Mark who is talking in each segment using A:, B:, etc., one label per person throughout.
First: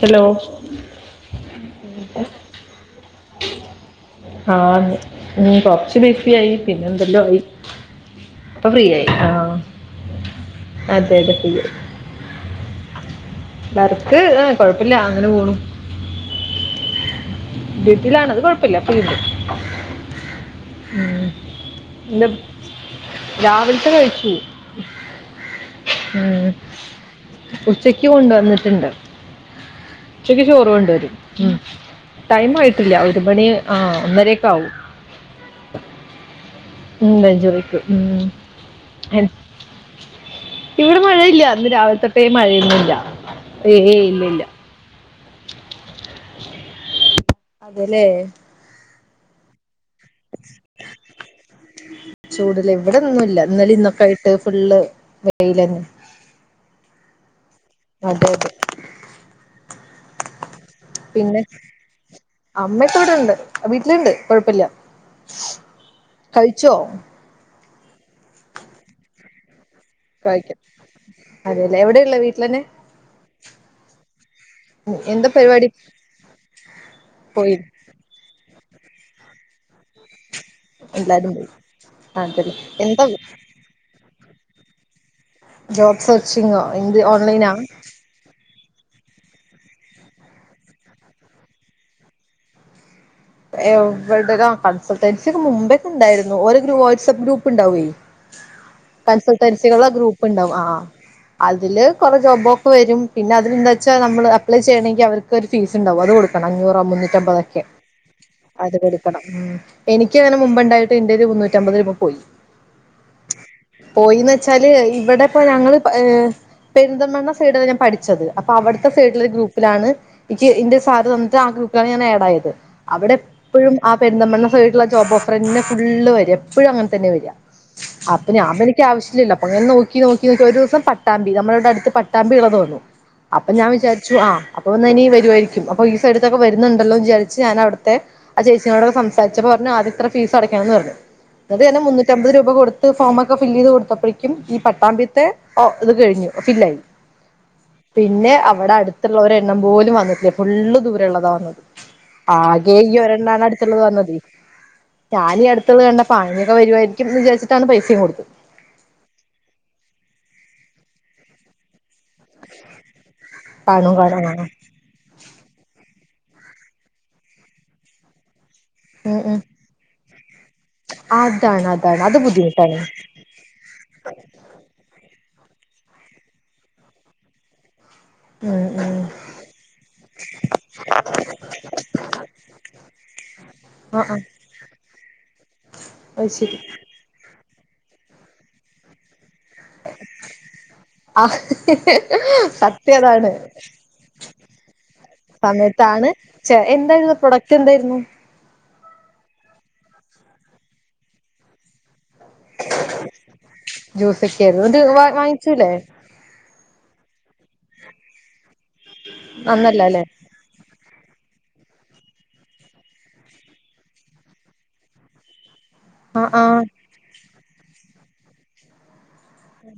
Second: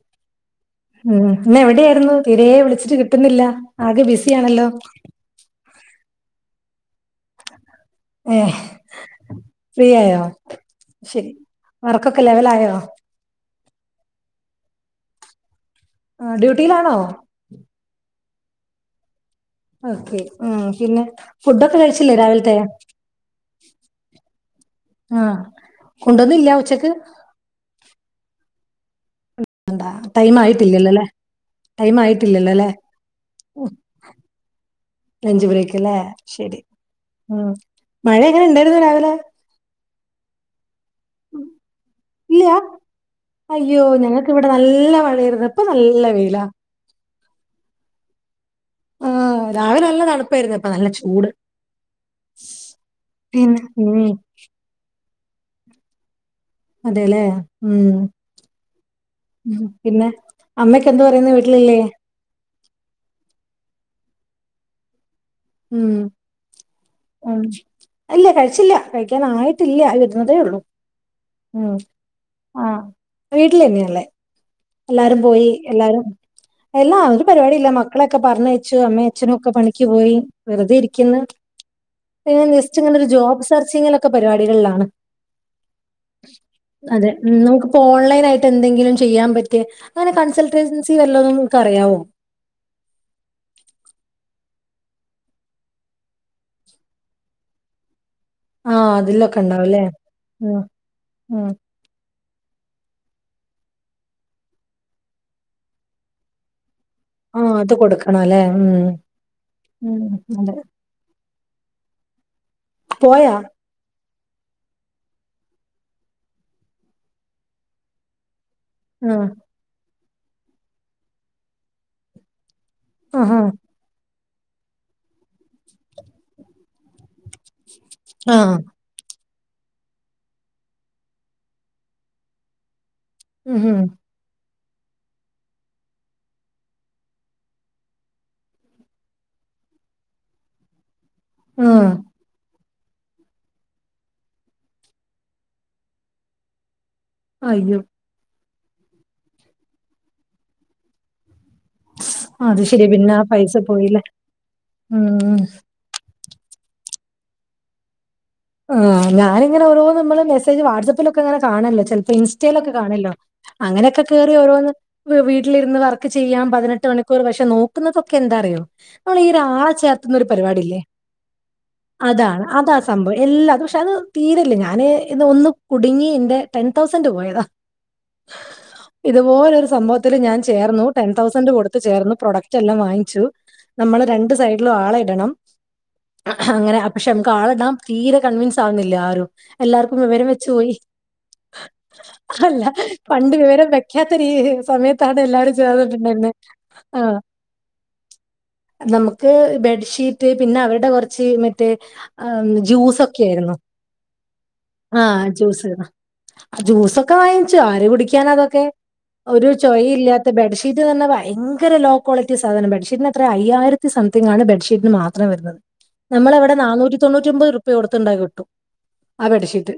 A: Hello
B: ഉം ഇന്നെവിടെയായിരുന്നു തീരെ വിളിച്ചിട്ട് കിട്ടുന്നില്ല. ആകെ
A: ആ
B: ബിസിയാണല്ലോ
A: ഉം കൊർച് ബിസി ആയി പിന്നെന്തെല്ലോ ആയി
B: ഏ
A: പ്പൊ ഫ്രീയായി ആഹ്.
B: ഫ്രീ ആയോ
A: അതെ
B: ശരി
A: അതെ ഫ്രീയായി
B: വർക്കൊക്കെ ലെവലായോ
A: വർക്ക് ഏഹ് കൊഴപ്പല്ല അങ്ങനെ പോണു
B: ആഹ് ഡ്യൂട്ടിയിലാണോ
A: ഡ്യൂട്ടിലാണത് കൊഴ പ്പല്ലണ്ട് പി [inaudible]
B: ഓക്കെ ഉം പിന്നെ ഫുഡൊക്കെ കഴിച്ചില്ലേ രാവിലത്തെ
A: രാവിൽത്തെ കഴിച്ചു
B: ആ
A: ഉം
B: കൊണ്ടുവന്നില്ല ഉച്ചക്ക്
A: ഉച്ചക്ക് കൊണ്ട് വന്നിട്ട്ണ്ട്
B: ഉണ്ടാ
A: ഉച്ചക്ക് ചോറ് കൊണ്ട് വരും, ഉം
B: ആയിട്ടില്ലല്ലോ
A: ടൈം
B: അല്ലെ
A: ആയിട്ടില്ല ഒരു മണി ആഹ് ഒന്നരൊക്കെ ആകും
B: അഞ്ചു ബ്രേക്ക്ല്ലേ ശരി ഉം
A: ലഞ്ചുറിക്ക് ഉം
B: മഴ എങ്ങനെ ഉണ്ടായിരുന്നു രാവിലെ
A: എൻ- ഇവിടെ മഴയില്ല ന്ന് രാവിലെ തൊട്ടേ
B: ഇല്ല
A: മഴയൊന്നുല്ല
B: അയ്യോ
A: ഏയ് ഇല്ല
B: ഞങ്ങൾക്ക്
A: ല്ല
B: ഇവിടെ നല്ല മഴയാരുന്നു പ്പ നല്ല വെയിലാ
A: അതെ ലേ
B: ആഹ് രാവിലെ നല്ല തണുപ്പായിരുന്നു പ്പ നല്ല ചൂട്
A: ചൂട്ലെ ഇവിടൊന്നുല്ല
B: പിന്നെ
A: ഇന്നല്യു
B: ഉം
A: ഇന്നൊക്കായിട്ട് ഫുള്ള് വെയിലന്നെ
B: അതെലേ ഉം
A: അതെ അതെ
B: പിന്നെ അമ്മക്കെന്ത്‌
A: പിന്നെ അമ്മക്കെവടെണ്ട് വീട്ടിലുണ്ട് കൊഴപ്പല്യ
B: ഉം ഉ ഇല്ല കഴിച്ചില്ല കഴിക്കാനായിട്ടില്ല അതെ
A: കഴിക്കാം
B: ഒള്ളു, ഉം
A: അതെല്ലേ എവിടെയുള്ള വീട്ടിലന്നെ
B: ആഹ് വീട്ടിലന്നെള്ളേ എല്ലാരും
A: എന്താ
B: പോയി
A: പരിപാടി
B: എല്ലാരും എല്ലാം ഒരു പരിപാടി
A: പോയി
B: ഇല്ല മ ക്കളെയോക്കെ പറഞ്ഞയച്ചു. അമ്മേ അച്ഛനൊക്കെ പണിക്ക് പോയി വെറുതെ ഇരിക്കുന്ന്.
A: എല്ലാരും പോയി
B: പ്പ ഞാൻ
A: അതല്ലേ
B: ജസ്റ്റ് ഇങ്ങനെ
A: എന്താ
B: ഒരു ജോബ് സെർച്ചിങ്ങിലൊക്കെ പരിപാടികളിലാണ്
A: ജോബ് സെർച്ചിങ്ങോ എന്ത്
B: അതെ
A: ഓൺലൈനാ
B: നമുക്കിപ്പോ ഓൺലൈൻ ആയിട്ട് ട്ടെന്തെങ്കിലും ചെയ്യാൻ പറ്റിയ അങ്ങനെ കൺസൾട്ടൻസി വല്ലതും നിങ്ങക്കറിയാവൊ
A: എവിടെ ആ കൺസൾട്ടൻസി ഒക്കെ മുമ്പേക്കെണ്ടായിരുന്നു. ഓരോ വാട്സ്ആപ്പ് ഗ്രൂപ്പ് ഉണ്ടാവേ
B: ആഹ് അതിലൊക്കെ ഉണ്ടാവുംല്ലേ
A: കൺസൾട്ടൻസികളെ ഗ്രൂപ്പ്ണ്ടാവും
B: ഉം
A: ആഹ്
B: ഉം
A: അതില് കുറേ ജോബൊക്കെ വരും പിന്നെ അതന്താ വെച്ചാ നമ്മള് അപ്പ്ളെ ചെയ്യണങ്കി അവർക്കൊരു ഫീസ് ഇണ്ടാവും അത് കൊടുക്കണം അഞ്ഞൂറോ മുന്നൂ റ്റ അമ്പതൊക്കെ
B: കൊടുക്കണ അലെ
A: അത് കൊടുക്കണം ഉം എനിക്ക് അങ്ങനെ മുമ്പ്ണ്ടായിട്ട് എന്റെ ഒരു മുന്നൂറ്റമ്പത് രൂപ പോയി
B: പോയാ
A: പോയീന്ന് വെച്ചാല് ഇവടെപ്പോ ഞങ്ങള് ഏ പെര്ന്തൽമണ്ണ സൈഡാ ഞാൻ പട്ച്ചത് അപ്പ അവട്ത്തെ സൈഡില്
B: ആഹ്
A: ഒരു ഗ്രൂപ്പിലാണ് ഇക്കി ഇന്റെ സാറ് തന്ന്ട്ട് ആ ഗ്രൂപ്പ്ലാണ് ഞാൻ ആഡ് ആയത് അവടെ
B: ആഹ്
A: എപ്പഴും ആ പെര്ന്തൽമണ്ണ സൈഡ്ള്ള ജോബ് ഓഫറന്നെ ഫുള്ള് വര എപ്പഴും അങ്ങൻ തന്നെ വര അപ്പം ഞാൻ
B: ആഹ്
A: വ എനിക്ക് ആവശ്യലല്ലോ അപ്പങ്ങനെ നോക്കി നോക്കി ഒരൂസം പട്ടാമ്പി നമ്മടവടെ അട്ത്ത് പട്ടാമ്പിളള തോന്നുന്നു അപ്പ
B: ഉം
A: ഞാൻ
B: ഉം
A: വിചാര്ച്ചു ആ അപ്പം വന്ന് ഇനി വരുവായിരിക്കും അപ്പൊ ഈ സൈഡ്ത്തൊക്കെ വരുന്നുണ്ടല്ലോ വിചാരിച്ച് ഞാന് അവട് ത്തെ ആ ചേച്ചിനോട് സംസാരിച്ചപ്പോ പർഞ് ആദ്യം ഇത്ര ഫീസ് അടക്കണംന്ന് പർഞ്ഞു ന്നട്ട് ഞാന്
B: ആഹ്
A: മുന്നൂ അമ്പത് രൂപ കൊടുത്ത് ഫോമൊക്കെ ഫില്ല് ചെയ്ത് കൊട്ത്തപ്പയെക്കും ഈ പട്ടാമ്പീത്തെ ഇത് കഴിഞ്ഞു ഫില്ലായി
B: അയ്യോ
A: പിന്നെ അവടെ അട്ത്ത്ള്ള ഒരു എണ്ണം പോലും വന്ന്ട്ടില്ല ഫുള്ള് ദൂരള്ളതാ വന്നത് ആ
B: അത് ശെരിയാ
A: ഈ
B: പിന്നെ ആ
A: ഒരണ്ണാണ്
B: പൈസ
A: അട്ത്ത്ള്ളത്
B: പോയില്ലേ
A: വന്നത്
B: ഉം
A: ഞാനി അട് ത്തുള്ള കണ്ടപ്പ ആ ഇനിയിപ്പോ വരുവായിരിക്കും ന്ന് വിചാരിച്ചിട്ടാണ് പൈസക്കെ കൊടുത്ത
B: ആ ഞാന്ങ്ങനെ ഓരോ നമ്മള് മെസ്സേജ് വാട്സപ്പിലൊക്കെ ഇങ്ങനെ കാണല്ലോ ചെൽപ്പോ ഇൻസ്റ്റയിലൊക്കെ കാണല്ലോ
A: കാണും
B: അങ്ങനെക്കെ
A: കാണും
B: കേറി
A: ആ
B: ഓരോന്ന് വീട്ടിലിരുന്ന് വർക്ക് ചെയ്യാം പതിനെട്ട് മണിക്കൂർ പക്ഷെ നോക്കുന്നതൊക്കെ എന്താറിയോ
A: ഉം
B: നമ്മള് ഈ ഒര്
A: ഉം
B: ആള ചേർത്തുന്നൊരു പരിവാടില്ലേ
A: അതാണ് അതാണ് അത് ബുദ്ധിമുട്ടാണ്
B: ഇല്ലാ അത് പക്ഷെ അത് തീരല്ലേ ഞാന് ഇന്ന് ഒന്ന് കുടിങ്ങി ഇന്റെ ടെൻ തൗസൻ് പോയതാ
A: ഉം ഉം
B: ഇതുപോലൊരു സംഭവത്തില് ഞാൻ ചേർന്നു ടെൻ തൗസൻഡ് കൊടുത്ത് ചേർന്നു പ്രൊഡക്റ്റ് എല്ലാം വാങ്ങിച്ചു നമ്മള് രണ്ട് സൈഡിലും ആളെ ഇടണം
A: അയ് ശരി
B: അങ്ങനെ അ പക്ഷെ നമുക്ക് ആളെ ഇടാം തീരെ കൺവൻസ് ആവുന്നില്ല ആരും എല്ലാവർക്കും വിവരം വെച് പോയി
A: ആ
B: അല്ല
A: സത്യം അതാണ്
B: പണ്ട് വിവരം വെക്കാത്തര് സമയത്താണ് എല്ലാരും
A: സമയത്താണ്
B: ചേർന്നിട്ടുണ്ടായ്രുന്നെ
A: ചെ എന്തായിരുന്നു പ്രൊഡക്റ്റ് എന്തായിര്ന്നു
B: നമുക്ക് ബെഡ്ഷീറ്റ് പിന്നെ അവരുടെ കൊർച്ച് മറ്റേ ഏ ജ്യൂസൊക്കെ ആയിരുന്നു
A: ജ്യൂസൊക്കെ ആയിരുന്നു ഇത്
B: ആ
A: വാ
B: ജ്യൂസ്
A: വാങ്ങിച്ചൂല്ലേ
B: ജ്യൂസൊക്കെ വാങ്ങിച്ചു ആര് കുടിക്കാനാ അതൊക്കെ ഒരു
A: അന്നല്ല
B: ചോയി
A: അല്ലേ
B: ഇല്ല ത്ത ബെഡ്ഷീറ്റ് ന്ന് പർഞാ ഭയങ്കര ലോ ക്വാളിറ്റി സാധനം ബെഡ്ഷീറ്റിന് അത്ര അയ്യായിരത്തി സംതിങ്ങാണ് ബെ്ഷീറ്റ്ന് മാത്രം വരുന്നത്
A: ആഹ്
B: നമ്മളെ ഇവടെ
A: ആഹ്
B: നന്നൂറ്റി തൊണ്ണൂറ്റി ഒമ്പത് റുപ്പ്യ കൊടുത്ത്ണ്ടായ കിട്ടും ആ ബെഡ്ഷീറ്റ്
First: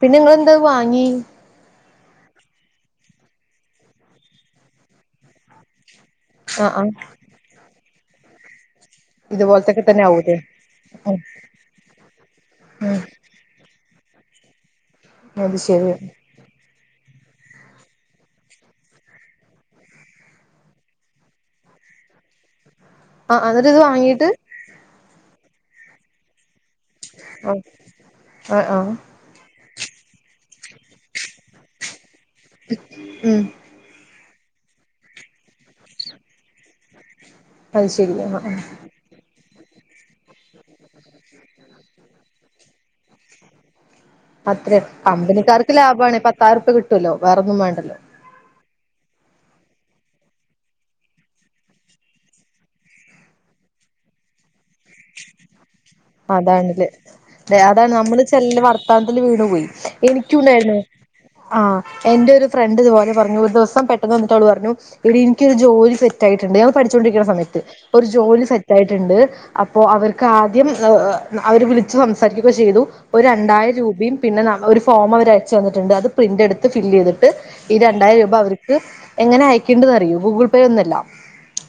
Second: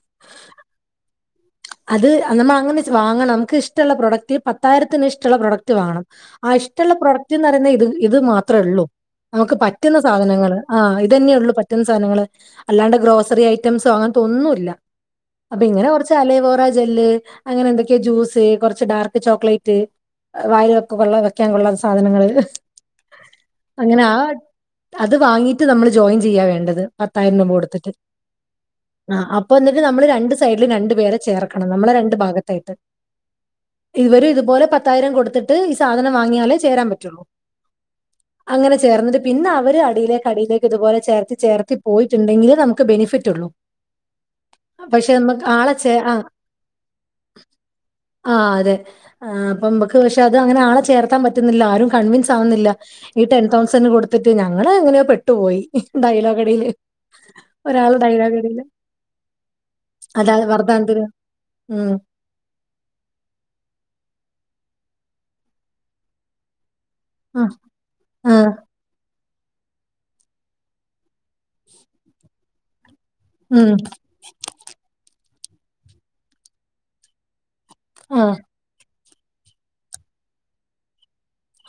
A: പിന്നെ ഇങ്ങള് എന്താ അത് വാങ്ങി
B: അത് നമ്മള് അങ്ങനെ വാങ്ങണം നമുക്ക് ഇഷ്ടള്ള പ്രൊഡക്ട് പത്തായിരത്തിന് ഇഷ്ടള്ള പ്രൊഡക്ട് വാങ്ങണം ആ
A: ആഹ് ആഹ്
B: ഇഷ്ടള്ള പ്രൊഡക്റ്റ് ന്ന് പറയുന്ന ഇത് ഇത് മാത്ര ഒള്ളൂ നമുക്ക്
A: ഇതുപോലത്തൊക്കെ
B: പറ്റുന്ന
A: തന്നെ ആവൂലേ
B: സാധനങ്ങള് ആ
A: ഉം
B: ഇതന്നെ ഒള്ളൂ പറ്റുന്ന സാധനങ്ങള് അല്ലാണ്ട്
A: ഉം
B: ഗ്രോസ് ത്രി ഐറ്റംസോ അങ്ങൻത്ത ഒന്നു ഇല്ല
A: അത്
B: അപ്പ
A: ശരി
B: ഇങ്ങനെ കൊർച് അലെവോറ ജെല്ല് അങ്ങനെ എന്തൊക്കെയോ ജ്യൂസ് കൊർച്ച് ഡാർക്ക് ചോക്ലേറ്റ് വായില് വെക്ക കൊള്ള വെക്കാൻ കൊള്ളാത്ത സാധനങ്ങള്
A: ആഹ് എന്നിട്ട് ഇത്
B: അങ്ങനെ ആ
A: വാങ്ങീട്ട്
B: അത് വാങ്ങീട്ട് നമ്മള് ജോയിൻ ചെയ്യാ വേണ്ടത് പത്തായിരം രൂപ
A: ആഹ്
B: കൊടുത്ത്ട്ട്
A: ആഹ് ആഹ്
B: ആ അപ് അപ്പോ വന്നിട്ട് നമ്മള് രണ്ട് സൈഡില് രണ്ട് പേരെ ചേർക്കണം നമ്മളെ രണ്ട് ഭാഗ തായിട്ട്
A: ഉം
B: ഇവരും ഇത് പോലെ പത്ത് പത്തായിരം കൊട്ത്തിട്ട് ഈ സാധനം വാങ്ങ്യാലെ ചേരാൻ പറ്റുള്ളു
A: അത് ശരി ആഹ് ആഹ്
B: അങ്ങനെ ചേർന്നിട്ട് പിന്നെ അവര് അടിയിലേക്ക് അടിയിലേക്ക് ഇതുപോലെ ചേർത്തി ചേർത്തി പോയിട്ടുണ്ടെങ്കിൽ നമുക്ക് ബെനിഫിറ്റ് ഉള്ളൂ
A: അത്രയും
B: പക്ഷെ നമുക്ക് ആളെ
A: കമ്പനിക്കാർക്ക്
B: ചേ
A: ലാഭാണ് പത്തായിരം റുപ്യ കിട്ടല്ലോ വേറൊന്നും വേണ്ടല്ലോ
B: ആഹ് അതെ അപ്പൊമ്മക്ക് പക്ഷെ അത് അങ്ങനെ ആളെ ചേർത്താൻ പറ്റുന്നില്ല ആരും കൺവീൻസ് ആവുന്നില്ല ഈ ടെൻ തൗസൻഡ് കൊടുത്തിട്ട് ഞങ്ങള് എങ്ങനെയോ പെട്ടുപോയി ഡയലോഗ് അടിയില്
A: അതെ അതാണ് നമ്മള് ചെല്ല വർത്താനത്തില് വീണു പോവേ
B: അതാ
A: എനിക്കൂണ്ടായിരുന്നു
B: വർദ്ധാനത്തിന്
A: ആഹ്
B: ഉം
A: എന്റെ ഒരു ഫ്രണ്ട് ഇതുപോലെ പറഞ്ഞു ഒരു ദിവസം പെട്ടെന്ന് വന്നിട്ടവൾ പറഞ്ഞു എടീ എനിക്ക് ഒരു ജോലി സെറ്റായിട്ടുണ്ട് പഠിച്ചൊണ്ടിരിക്കണ
B: ആ
A: സമയത്ത് ഒരു
B: ആ
A: ജോലി സെറ്റ് ആയിട്ടുണ്ട് അപ്പോ അവർക്ക് ആദ്യം അവര് വിളിച്ച് സംസാരിക്കൊക്കെ ചെയ്തു ഒരു
B: ഉം
A: രണ്ടായിരം രൂപേം പിന്നെ നമ്മ ഒരു ഫോം അവര് അയച്ചു തന്നിട്ടുണ്ട് അത് പ്രിന്റ് എടുത്ത് ഫില്ല് ചെയ്തിട്ട് ഈ രണ്ടായിരം
B: ആ
A: രൂപ അവര് ഇത് എങ്ങനെ അയക്കണ്ടന്ന് അറിയോ ഗൂഗിൾ പേ ഒന്നുഅല്ല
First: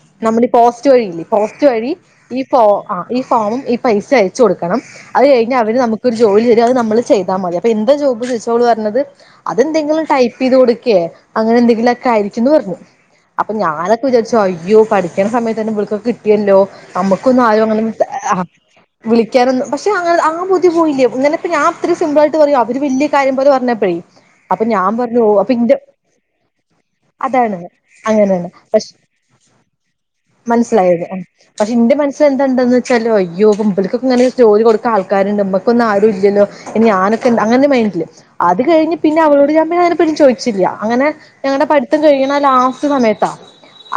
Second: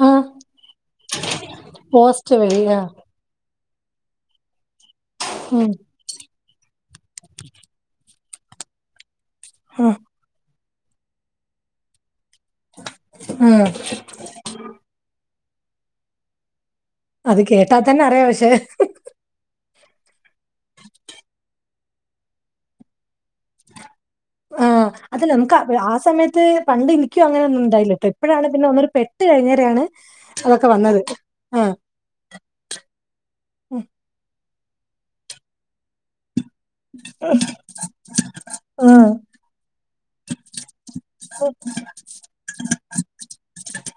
B: ആ
A: നമ്മളീ പോസ്റ്റ് വഴിയില്ലേ പോസ്റ്റ് വഴി
B: പോസ്റ്റ്
A: ഈ ഫ
B: വഴി ആ
A: ഈ ഫോമും ഈ പൈസ അയച്ച് കൊടുക്കണം അത് കഴിഞ്ഞാ
B: ഉം
A: അവര് നമുക്കൊരു ജോലി തരും അത് നമ്മള് ചെയ്താ മതി അപ്പ എന്ത് ജോബ്ന്ന് ഓള് പറഞ്ഞത്
B: ഉം
A: അതെന്തെങ്കിലും ടൈപ്പ് ചെയ്ത് കൊടുക്കേ അങ്ങനെ എന്തെങ്കിലുവൊക്കെ ആയി ന്ന് പറഞ്ഞു അപ്പൊ
B: ഉം.
A: ഞാനൊക്കെ വിചാരിച്ചോ അയ്യോ പഠിക്കണ സമയ തന്നെ ബളക്കൊക്കെ കിട്ടിയല്ലോ
B: അത്
A: നമ്മുക്കൊന്നും ആരും അങ്ങനെ
B: കേട്ടാൽ തന്നെ അറിയാം പക്ഷെ
A: [unintelligible] വിളിക്കാനൊന്നും പക്ഷെ അങ്ങന ആ ബുദ്ധി പോയില്ലേ ഇങ്ങനെപ്പ ഞാൻ ഇത്ര സിമ്പിൾ ആയിട്ട് പറയാ അവര് വല്യ [unintelligible] പറഞ്ഞപ്പോഴേ അപ്പൊ
B: ആഹ്.
A: ഞാൻ പറഞ്ഞു
B: അതല്ല
A: അപ്പൊ
B: നമുക്ക് അ
A: ഇന്റെ
B: ആ സമയത്ത് പണ്ട് എനിക്കും
A: അതാണ്
B: അങ്ങനെയൊന്നും ഉണ്ടായില്ലട്ടോ. ഇപ്പഴാണ്
A: അങ്ങനെയാണ്
B: പിന്നെ ഒന്നൂടെ
A: പക്ഷെ
B: പെട്ട് കഴിഞ്ഞേരെയാണ് അതൊക്കെ വന്നത്.
A: മൻസ്സിലായത് പക്ഷെ
B: ആഹ്.
A: എന്റെ മന സിലെന്താന്ന് വെച്ചാല് അയ്യോ
B: ഉം.
A: ഇവല്ക്കൊക്കെങ്ങനെ ജോലി കൊടുക്കാആൾക്കാരുണ്ട് മ്മക്കൊന്നും ആരും ഇല്ലല്ലോ ഇനി ഞാനൊക്കെ എന്താ അങ്ങനെ ഒരു മൈൻഡില് അത് കഴിഞ്ഞ്
B: ആഹ്.
A: പിന്നെ അവളോട് ഞാൻ പിന്നെ അതിനെപറ്റി ചോദിച്ചില്ല അങ്ങനെ ഞങ്ങടെ പഠിത്തം കഴിയണ ലാസ്റ്റ് സമയത്താ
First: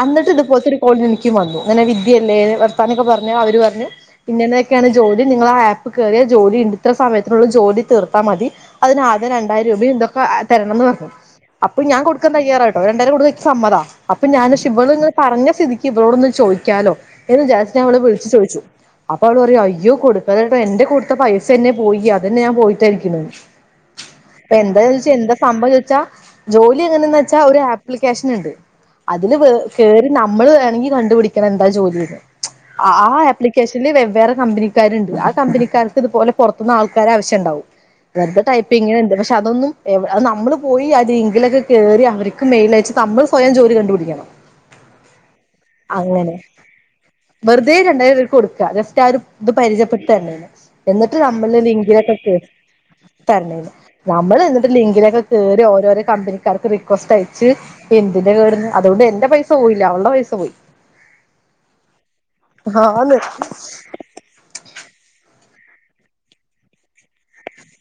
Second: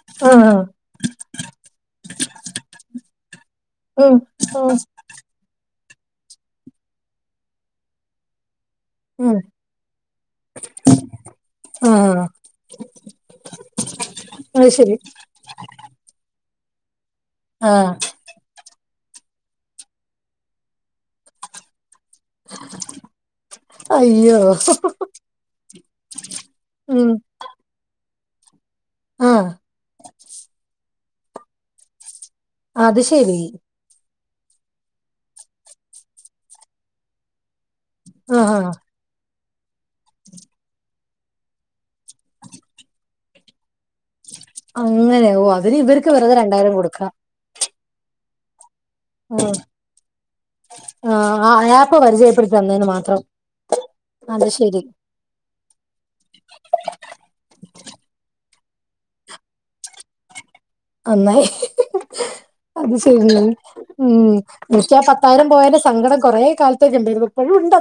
A: അന്നിട്ട്
B: ആഹ്.
A: ഇത്പോലത്തെ ഒരു കോൾ എനിക്കും വന്നു ഇങ്ങനെ വിദ്യയല്ലേ വർത്താനൊക്കെ പറഞ്ഞു അവര് പറഞ്ഞ്
B: ഉം. ഉം.
A: ഇങ്ങനെയൊക്കെയാണ് ജോലി നിങ്ങളാ ആ ആപ്പിൽ കയറിയാൽ ജോലി ഉണ്ട് ഇത്ര സമയത്തിനുള്ള ജോലി തീർത്താ മതി അതിനാകെ
B: ഉം.
A: രണ്ടായിരം രൂപന്തോ തരണംന്ന് പറഞ്ഞു അപ്പൊ
B: ആഹ്.
A: ഞാൻകൊടുക്കാൻ തയ്യാറട്ടോ രണ്ടായിരം കൊടുക്കാൻ എനിക്ക് സമ്മത അപ്പ ഞാൻ
B: അത് ശരി.
A: ഇവളിങ്ങനെ പറഞ്ഞ സ്ഥിതി ക്ക് ഇവളോടൊന്ന് ചോയിക്കാലോ എന്ന് വിചാരിച്ച് ഞാൻ
B: ആഹ്.
A: അവളെ വിളിച്ചു ചോദിച്ചു അപ്പൊ അവള് പറയാ അയ്യോ കൊടുക്കല്ലേ ട്ടോ എന്റെ കൊടുത്ത പൈസ എന്നെ പോയി അതന്നെ ഞാൻ പോയിട്ടായിരിക്കുണ്
B: അയ്യോ.
A: അപ്പൊ എന്താന്ന് വെച്ചാ എന്താ സംഭവം എന്ന് ചോദിച്ചാ ജോലി
B: ഉം.
A: എങ്ങനെ ച്ചാ ഒരു ആപ്ലിക്കേഷൻ ഉണ്ട് അതില്
B: ആഹ്.
A: കേ കേറി നമ്മള് വേണെങ്കി കണ്ട് പിടിക്ക ണം എന്താ ജോലിന്നു ആ
B: അത് ശരി.
A: ആപ്ലിക്കേഷൻ [unintelligible] വെവ്വേറെ കമ്പനിക്കാരുണ്ട് ആ കമ്പനിക്കാർക്ക് ഇതുപോലെ പൊറത്തുന്നാൾക്കാരെ ആവശ്യണ്ടാവും വെറുത
B: ആഹാ.
A: ടൈപ്പിങ്ങനുണ്ട് പക്ഷെ അതൊന്നും ഏഹ് അത് നമ്മള് പോയി ആ ലിങ്കിലൊക്കെ കേറി അവര്ക്ക് മെയിൽ അയച്ച് നമ്മള് സ്വയം ജോലി കണ്ടു പിടിക്കണം
B: അങ്ങനെയ ഓഹ് അതിന് ഇവര്ക്ക് വെറുതെ
A: അങ്ങനെ
B: രണ്ടായിരം കൊടുക്കാ
A: വെറുതെ രണ്ടായിരം രൂപ കൊടുക്ക രസ [unintelligible] ഇത്
B: ഉം.
A: പരിചയപ്പെട്ട തന്നല്ലേ എന്നിട്ട്
B: ആഹ്. ആ
A: നമ്മള്
B: ആപ്പ്
A: ലിങ്കിലൊക്കെ കേ
B: പരിചയപ്പെടുത്തി തന്നേന് മാത്രം.
A: തരണ്ടെന്നു നമ്മള്
B: അത്
A: എന്നിട്ട്
B: ശരി.
A: ലിങ്കിലൊക്കെ കേറി ഓരോരോ കമ്പനിക്കാർക്ക് റിക്വസ്റ്റ് അയച്ച് എന്തിന്റെ കേട്ന്ന് അതുകൊണ്ട് എന്റെ പൈസ പോയില്ല അവൾടെ പൈസ പോയി
B: നന്നായി അത്
A: ആന്ന്
B: ശരി ഉം പക്ഷെ ആ പത്തായിരം പോയന്റെ സങ്കടം കൊറെ കാലത്തേക്കിണ്ടായിരുന്നു ഇപ്പോഴും ഉണ്ട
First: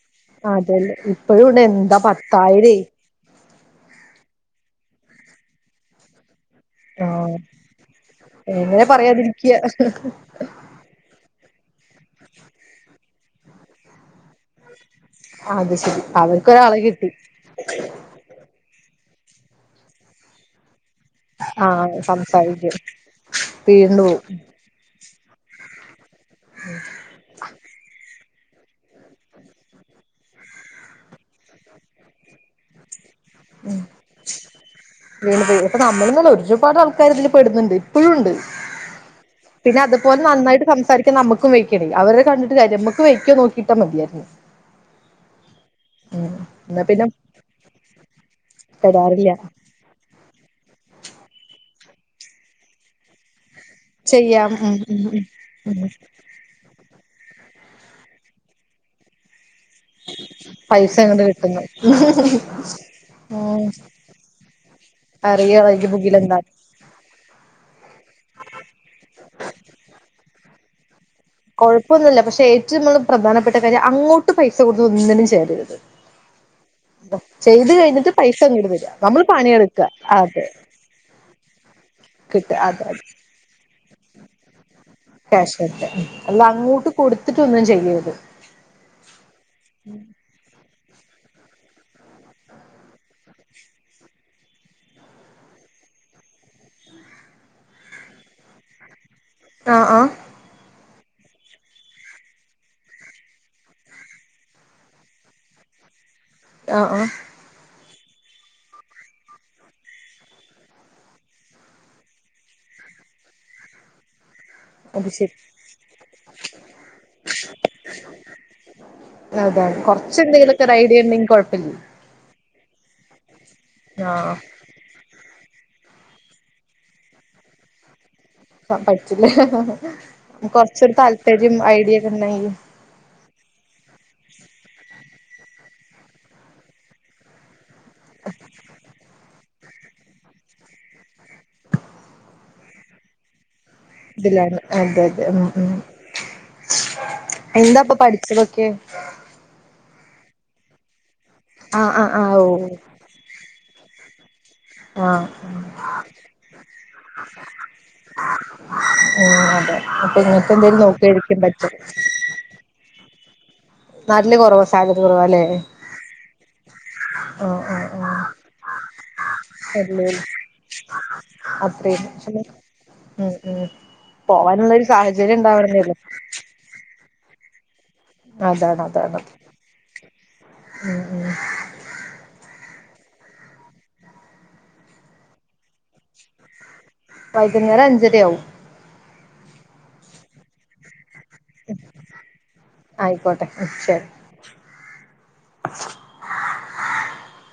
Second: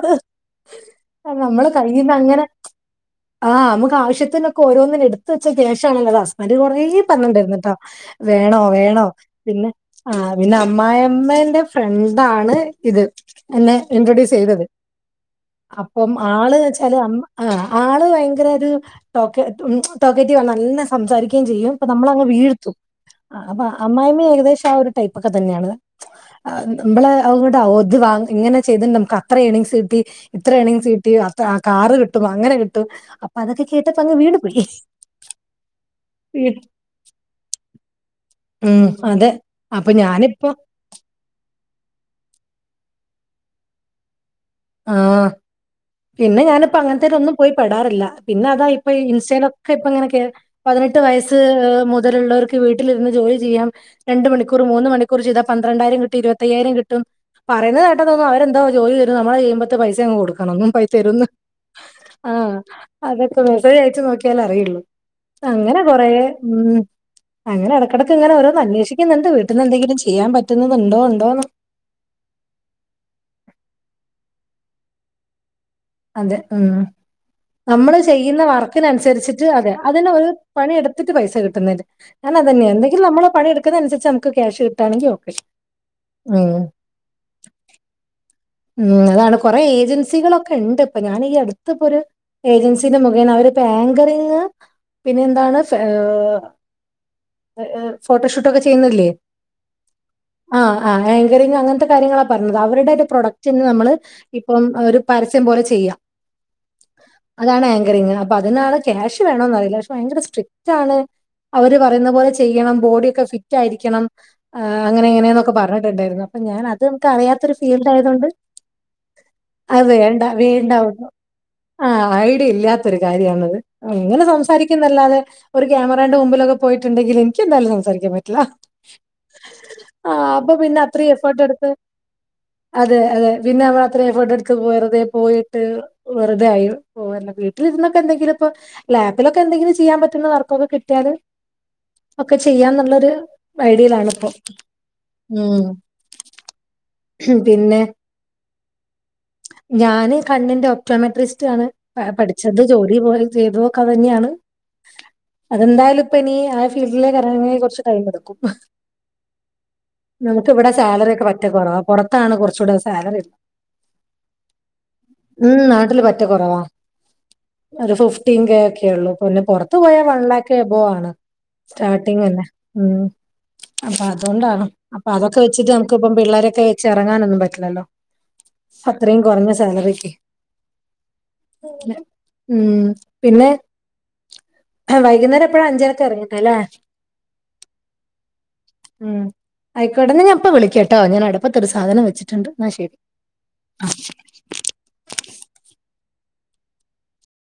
A: അതെല്ലേ ഇപ്പഴും ഉണ്ട് എന്താ
B: അങ്ങനെ
A: പത്തായിരേ
B: ആ മ്മക്ക് ആശ്യത്തിനൊക്കെ ഓരോന്നിന്ട്ത്ത് വെച്ച ക്യാഷാണല്ലോ ഹസ്ബന്റ് കൊറെ
A: ആഹ്
B: പർഞ്ണ്ടേര്ന്ന്ട്ടോ വേണോ
A: എങ്ങനെ
B: വേണോ
A: പറയാതിരിക്ക
B: പിന്നെ ആ വ് ന്റമ്മായിമ്മന്റെ ഫ്രണ്ടാണ് ഇത് എന്നെ ഇൻട്രൊഡ്യൂസെയ്തത്
A: അത് ശരി
B: അപ്പം ആള്
A: അവർക്കൊരാളെ
B: ച്ചാല്
A: കിട്ടി
B: അമ്മ ആ ആള് ഭയങ്കരൊരു ടോ ടോക്കറ്റിവ നല്ലസ് സംസാരിക്കുകയും ചെയ്യും പ്പ
A: ആഹ്
B: നമ്മളങ് വീഴ്ത്തും
A: സംസാരിക്കും
B: അപ്പ
A: വീണ് പോവും
B: അമ്മായിമ്മേം ഏകദേശം ആ ഒരു ടൈപ്പൊക്കെത്തെന്ന്യാണ് മ്മള് അതോണ്ട് [unintelligible] ങ്ങനെ ചെയ്തിണ്ട് നമ്മക്കത്ര ഏണിങ്സ് കിട്ടി ഇത്ര ഏണിങ്സ് കിട്ടി അത്ര കാറ് കിട്ടും അങ്ങനെ കിട്ടും അ
A: ഉം വീണ് പോയി നമ്മളൊന്നല്ല
B: വീട്
A: ഒരുപാട് ആൾക്കാരിതില് പെട്ന്ന്ണ്ട് പ്പഴുണ്ട്
B: ഉം അതെ
A: പിന്നെ
B: അപ്പൊ
A: അതുപോലെ
B: ഞാനിപ്പോ
A: നന്നായിട്ട് സംസാരിക്ക ക്ക്‌ നമ്മക്കും വെയ്ക്കണെ അവരെ കണ്ടിട്ട് കാര്യ നമ്മക്ക് വെയ്ക്കോ നോക്കിട്ടാ മതിയായിര്ന്ന്
B: ആ പിന്നെ ഞാനിപ്പോ
A: എന്നാ പിന്നെ
B: അങ്ങൻത്തെനൊന്നും പോയി പെടാറില്ല പിന്നെതാ ഇപ്പൊ ഈ
A: പെടാറില്ല
B: ഇൻസ്റ്റെലൊ ക്കെ പ്പങ്ങനെ കേൾ പതിനെട്ട് വയസ്സ് മുതലുള്ളവർക്ക് വീട്ടിലിരുന്ന് ജോലി ചെയ്യാം രണ്ട്
A: ചെയ്യാം
B: മണിക്കൂർ
A: ഉം
B: മൂന്ന്
A: ഉം ഉം
B: മണിക്കൂറ് ചെയ്താ
A: ഉം
B: പന്ത്രണ്ടായിര കിട്ടും ഇരുപത് ത്തയ്യായിരം കിട്ടും പറയുന്നത് കേട്ടാ തോന്നും അവരെന്തോ ജോലി തെരും നമ്മളെ മ്പത്തെ പൈസ അങ്ങ് കൊട്ക്കണം [unintelligible]
A: പൈസ അങ്ങട്
B: തെരുംന്ന്
A: കിട്ടുന്നു
B: ആ അതാപ്പൊ
A: ഉം
B: മെസ്സേജ് അയച്ച് നോക്കി ക്ക്യാലറിയുള്ളൂ അങ്ങനെ
A: അറിയായിരിക്കും
B: കൊറേ
A: മുകിലെന്താ
B: ഉം അങ്ങനെ എടക്കെടക്ക് ങ്ങനെ ഓരോന്ന് അന്വേഷിക്ക്‌ന്ന്ണ്ട് വീട്ട്ന്നെന്തെങ്കിലും ചെയ്യാൻ പറ്റുന്നത്ണ്ടോ ണ്ടോന്ന്
A: കൊഴപ്പൊന്നുല്ല പക്ഷേ ഏറ്റവും നമ്മള് പ്രധാനപ്പെട്ട കാര്യം അങ്ങോട്ട് പൈസ കൊടുത്ത് ഒന്നിനും ചേരരുത്
B: അതെ ഉം
A: ചെയ്ത്
B: നമ്മള്
A: കഴിഞ്ഞിട്ട് പൈസ
B: ചെയ്യുന്ന
A: ഇങ്ങട് തരിക നമ്മള്
B: വർക്കിനൻസരിച്ചിട്ട് അതെ
A: പണിയെടുക്കുക
B: അതിനൊരു
A: അതെ
B: പണിയെടുത്തിട്ട് പൈസ കിട്ടുന്നൊര് ഞാൻ
A: കിട്ടുക
B: അതെന്നെ
A: അതെ അതെ
B: എന്തെങ്കിലും നമ്മള് പണിയെടുക്കുന്നൻസരിച്ച് നമുക്ക് ക്യാഷ് കിട്ടാണെങ്കി ഓക്കെ ഉം
A: കൊട്ത്ത്ട്ടൊന്നും ചെയ്യര്ത്
B: ഉം അതാണ് കൊറെ ഏജൻസികളൊക്കെണ്ട്പ്പൊ ഞാനീ അട്ത്ത്പ്പൊര് ഏജൻസിന്റെ മുഖേന അവരിപ്പോ ആങ്കറിങ് പിന്നെ എന്താണ് ഫാ ഏ ഫോട്ടോഷൂട്ടൊക്കെ ചെയ്യുന്നില്ലേ
A: ആ ആ
B: ആ ആ ആങ്കറിങ്ങ് അങ്ങൻത്തെ കാര്യങ്ങളാ പർഞ്ഞത് അവര്ടൊരു പ്രൊഡക്ട് ക്റ്റിങ് നമ്മള് ഇപ്പം ഒരു പരസ്യം പോലെ ചെയ്യാ
A: ആ ആ
B: അതാണ് ആങ്കറിങ്ങ് അപ്പൊ അതിനാണ് ക്യാഷ് വേണോന്നറിയില്ല പക്ഷെ ഭയങ്കര സ്ട്രിക്റ്റാണ് അവര് പറയുന്ന പോലെ ചെയ്യണം ബോഡിയൊക്കെ ഫിറ്റായിരിക്കണം എ
A: അത് ശരി
B: അങ്ങനെങ്ങനെന്നൊക്കെ പർഞ്ട്ട്ണ്ടായിരുന്നു അപ്പൊ ഞാൻ അത് നമ്മക്കറിയാത്തൊരു ഫീൽഡായതോണ്ട്
A: അതാണ്
B: അത്
A: കൊറച്ച്
B: വേണ്ട
A: എന്തെങ്കിലുമൊക്കെ ഒരു ഐഡിയ
B: വേണ്ടാവുന്നു
A: ഉണ്ടെങ്കിൽ കൊഴപ്പില്ല
B: ആ ഐട്യല്ലാത്ത ഒരു കാര്യാണത് ങ്ങനെ
A: ആഹ്
B: സംസാരി ക്കുംന്നല്ലാതെ ഒരു ക്യാമറേന്റെ മുന്നിലൊക്കെ പോയിട്ട്ണ്ടെങ്കില് എനിക്കെന്തായാലും സംസാരിക്കാൻ പറ്റ്ല്ല
A: ആ പറ്റ്ല്ല
B: പിന്നെ
A: കൊർച്ചൊരു
B: അത്രയും എഫേർട്ട്
A: താല്പര്യം
B: എടുത്ത്
A: ഐഡിയൊക്കെണ്ടെങ്കി
B: അതെ അതെ പിന്നെ നമ്മള് അത്രേ എഫെട്ട്ട്ത്ത് വെർതെ പോയിട്ട് വെർതെയായി പോവ ട്ട്ല്ര്ന്ന്ക്കെന്തെങ്കിലൊക്കെ ലാപ്പിലൊ ക്കെന്തെങ്കിലും ചെയ്യാൻ പറ്റുന്ന വർക്കൊക്കെ കിട്ട്യാല് ഒക്കെ ചെയ്യാന്ന്ള്ളൊരു പ്പയ്ട്യേലാണ് പ്പൊ
A: ഇതിലാണ് അതെ അതെ
B: ഉം പിന്നെ
A: എന്താപ്പൊ പഠിച്ചതൊക്കെ
B: ഞാന് കണ്ണിന്റെ ഒക്റ്റോ മെട്രിസ്റ്റാണ്
A: ആഹ് ആഹ് ആഹ് ഓ
B: പഠിച്ചത് ജോലി പോലെ ചെയ്തു ക്കൊതെന്ന്യാണ്
A: ആഹ്
B: അതെന്തായാലും ഇപ്പെനി ആ ഫീൽഡിലേക്കെറങ്ങണെങ്കി കൊർച്ച് ടൈമ്ട്ക്കും
A: ഓ അതെ പ്പൊ ഇങ്ങക്കെന്തേലും നോക്കിരിക്കാൻ പറ്റും
B: ട്ടാണ് കുറച്ചൂടെ സാലറി
A: നാട്ടില് കുറവാ സാലറി കുറവാല്ലേ
B: ഉം നാട്ടില് പറ്റ കൊറവാ
A: ആഹ് ആഹ്
B: ഒരു
A: ആഹ്
B: ഫിഫ്റ്റീൻ കെ ഒക്കെയെള്ളൂ പിന്നെ പുറത്ത് പോയാൽ
A: അല്ലേ
B: വൺ ലാക്ക് ബോ ആണ്
A: അത്രയും
B: സ്റ്റാർട്ടിങ് അല്ലെ ഉം അപ്പൊ അതുകൊണ്ടാണ്
A: പോവാനുള്ള ഒരു
B: അപ്പ
A: സാഹചര്യം
B: അതൊക്കെ വെച്ചിട്ട്
A: ഉണ്ടാവണന്നേള്ളൂ
B: നമ്മ്ക്ക് ഇപ്പം പിള്ളേരൊക്കെ ചിറങ്ങാനൊന്നും പറ്റില്ലല്ലോ
A: അതാണ് അതാണ്
B: അത്രയും കുറഞ്ഞ സാലറിക്ക്
A: ഉം ഉം
B: ഉം പിന്നെ വൈകുന്നേരം എപ്പഴ അഞ്ചരക്ക് ഇറങ്ങിട്ടെ ല്ലേ
A: വൈകുന്നേരം അഞ്ചരയാവും
B: ഉം ആയിക്കോട്ടെ ഞാപ്പൊ വിളിക്കാംട്ടോ ഞാൻ അടപ്പത്ത് ഒരു സാധനം വെച്ച്
A: ആയിക്കോട്ടെ ഉം ശരി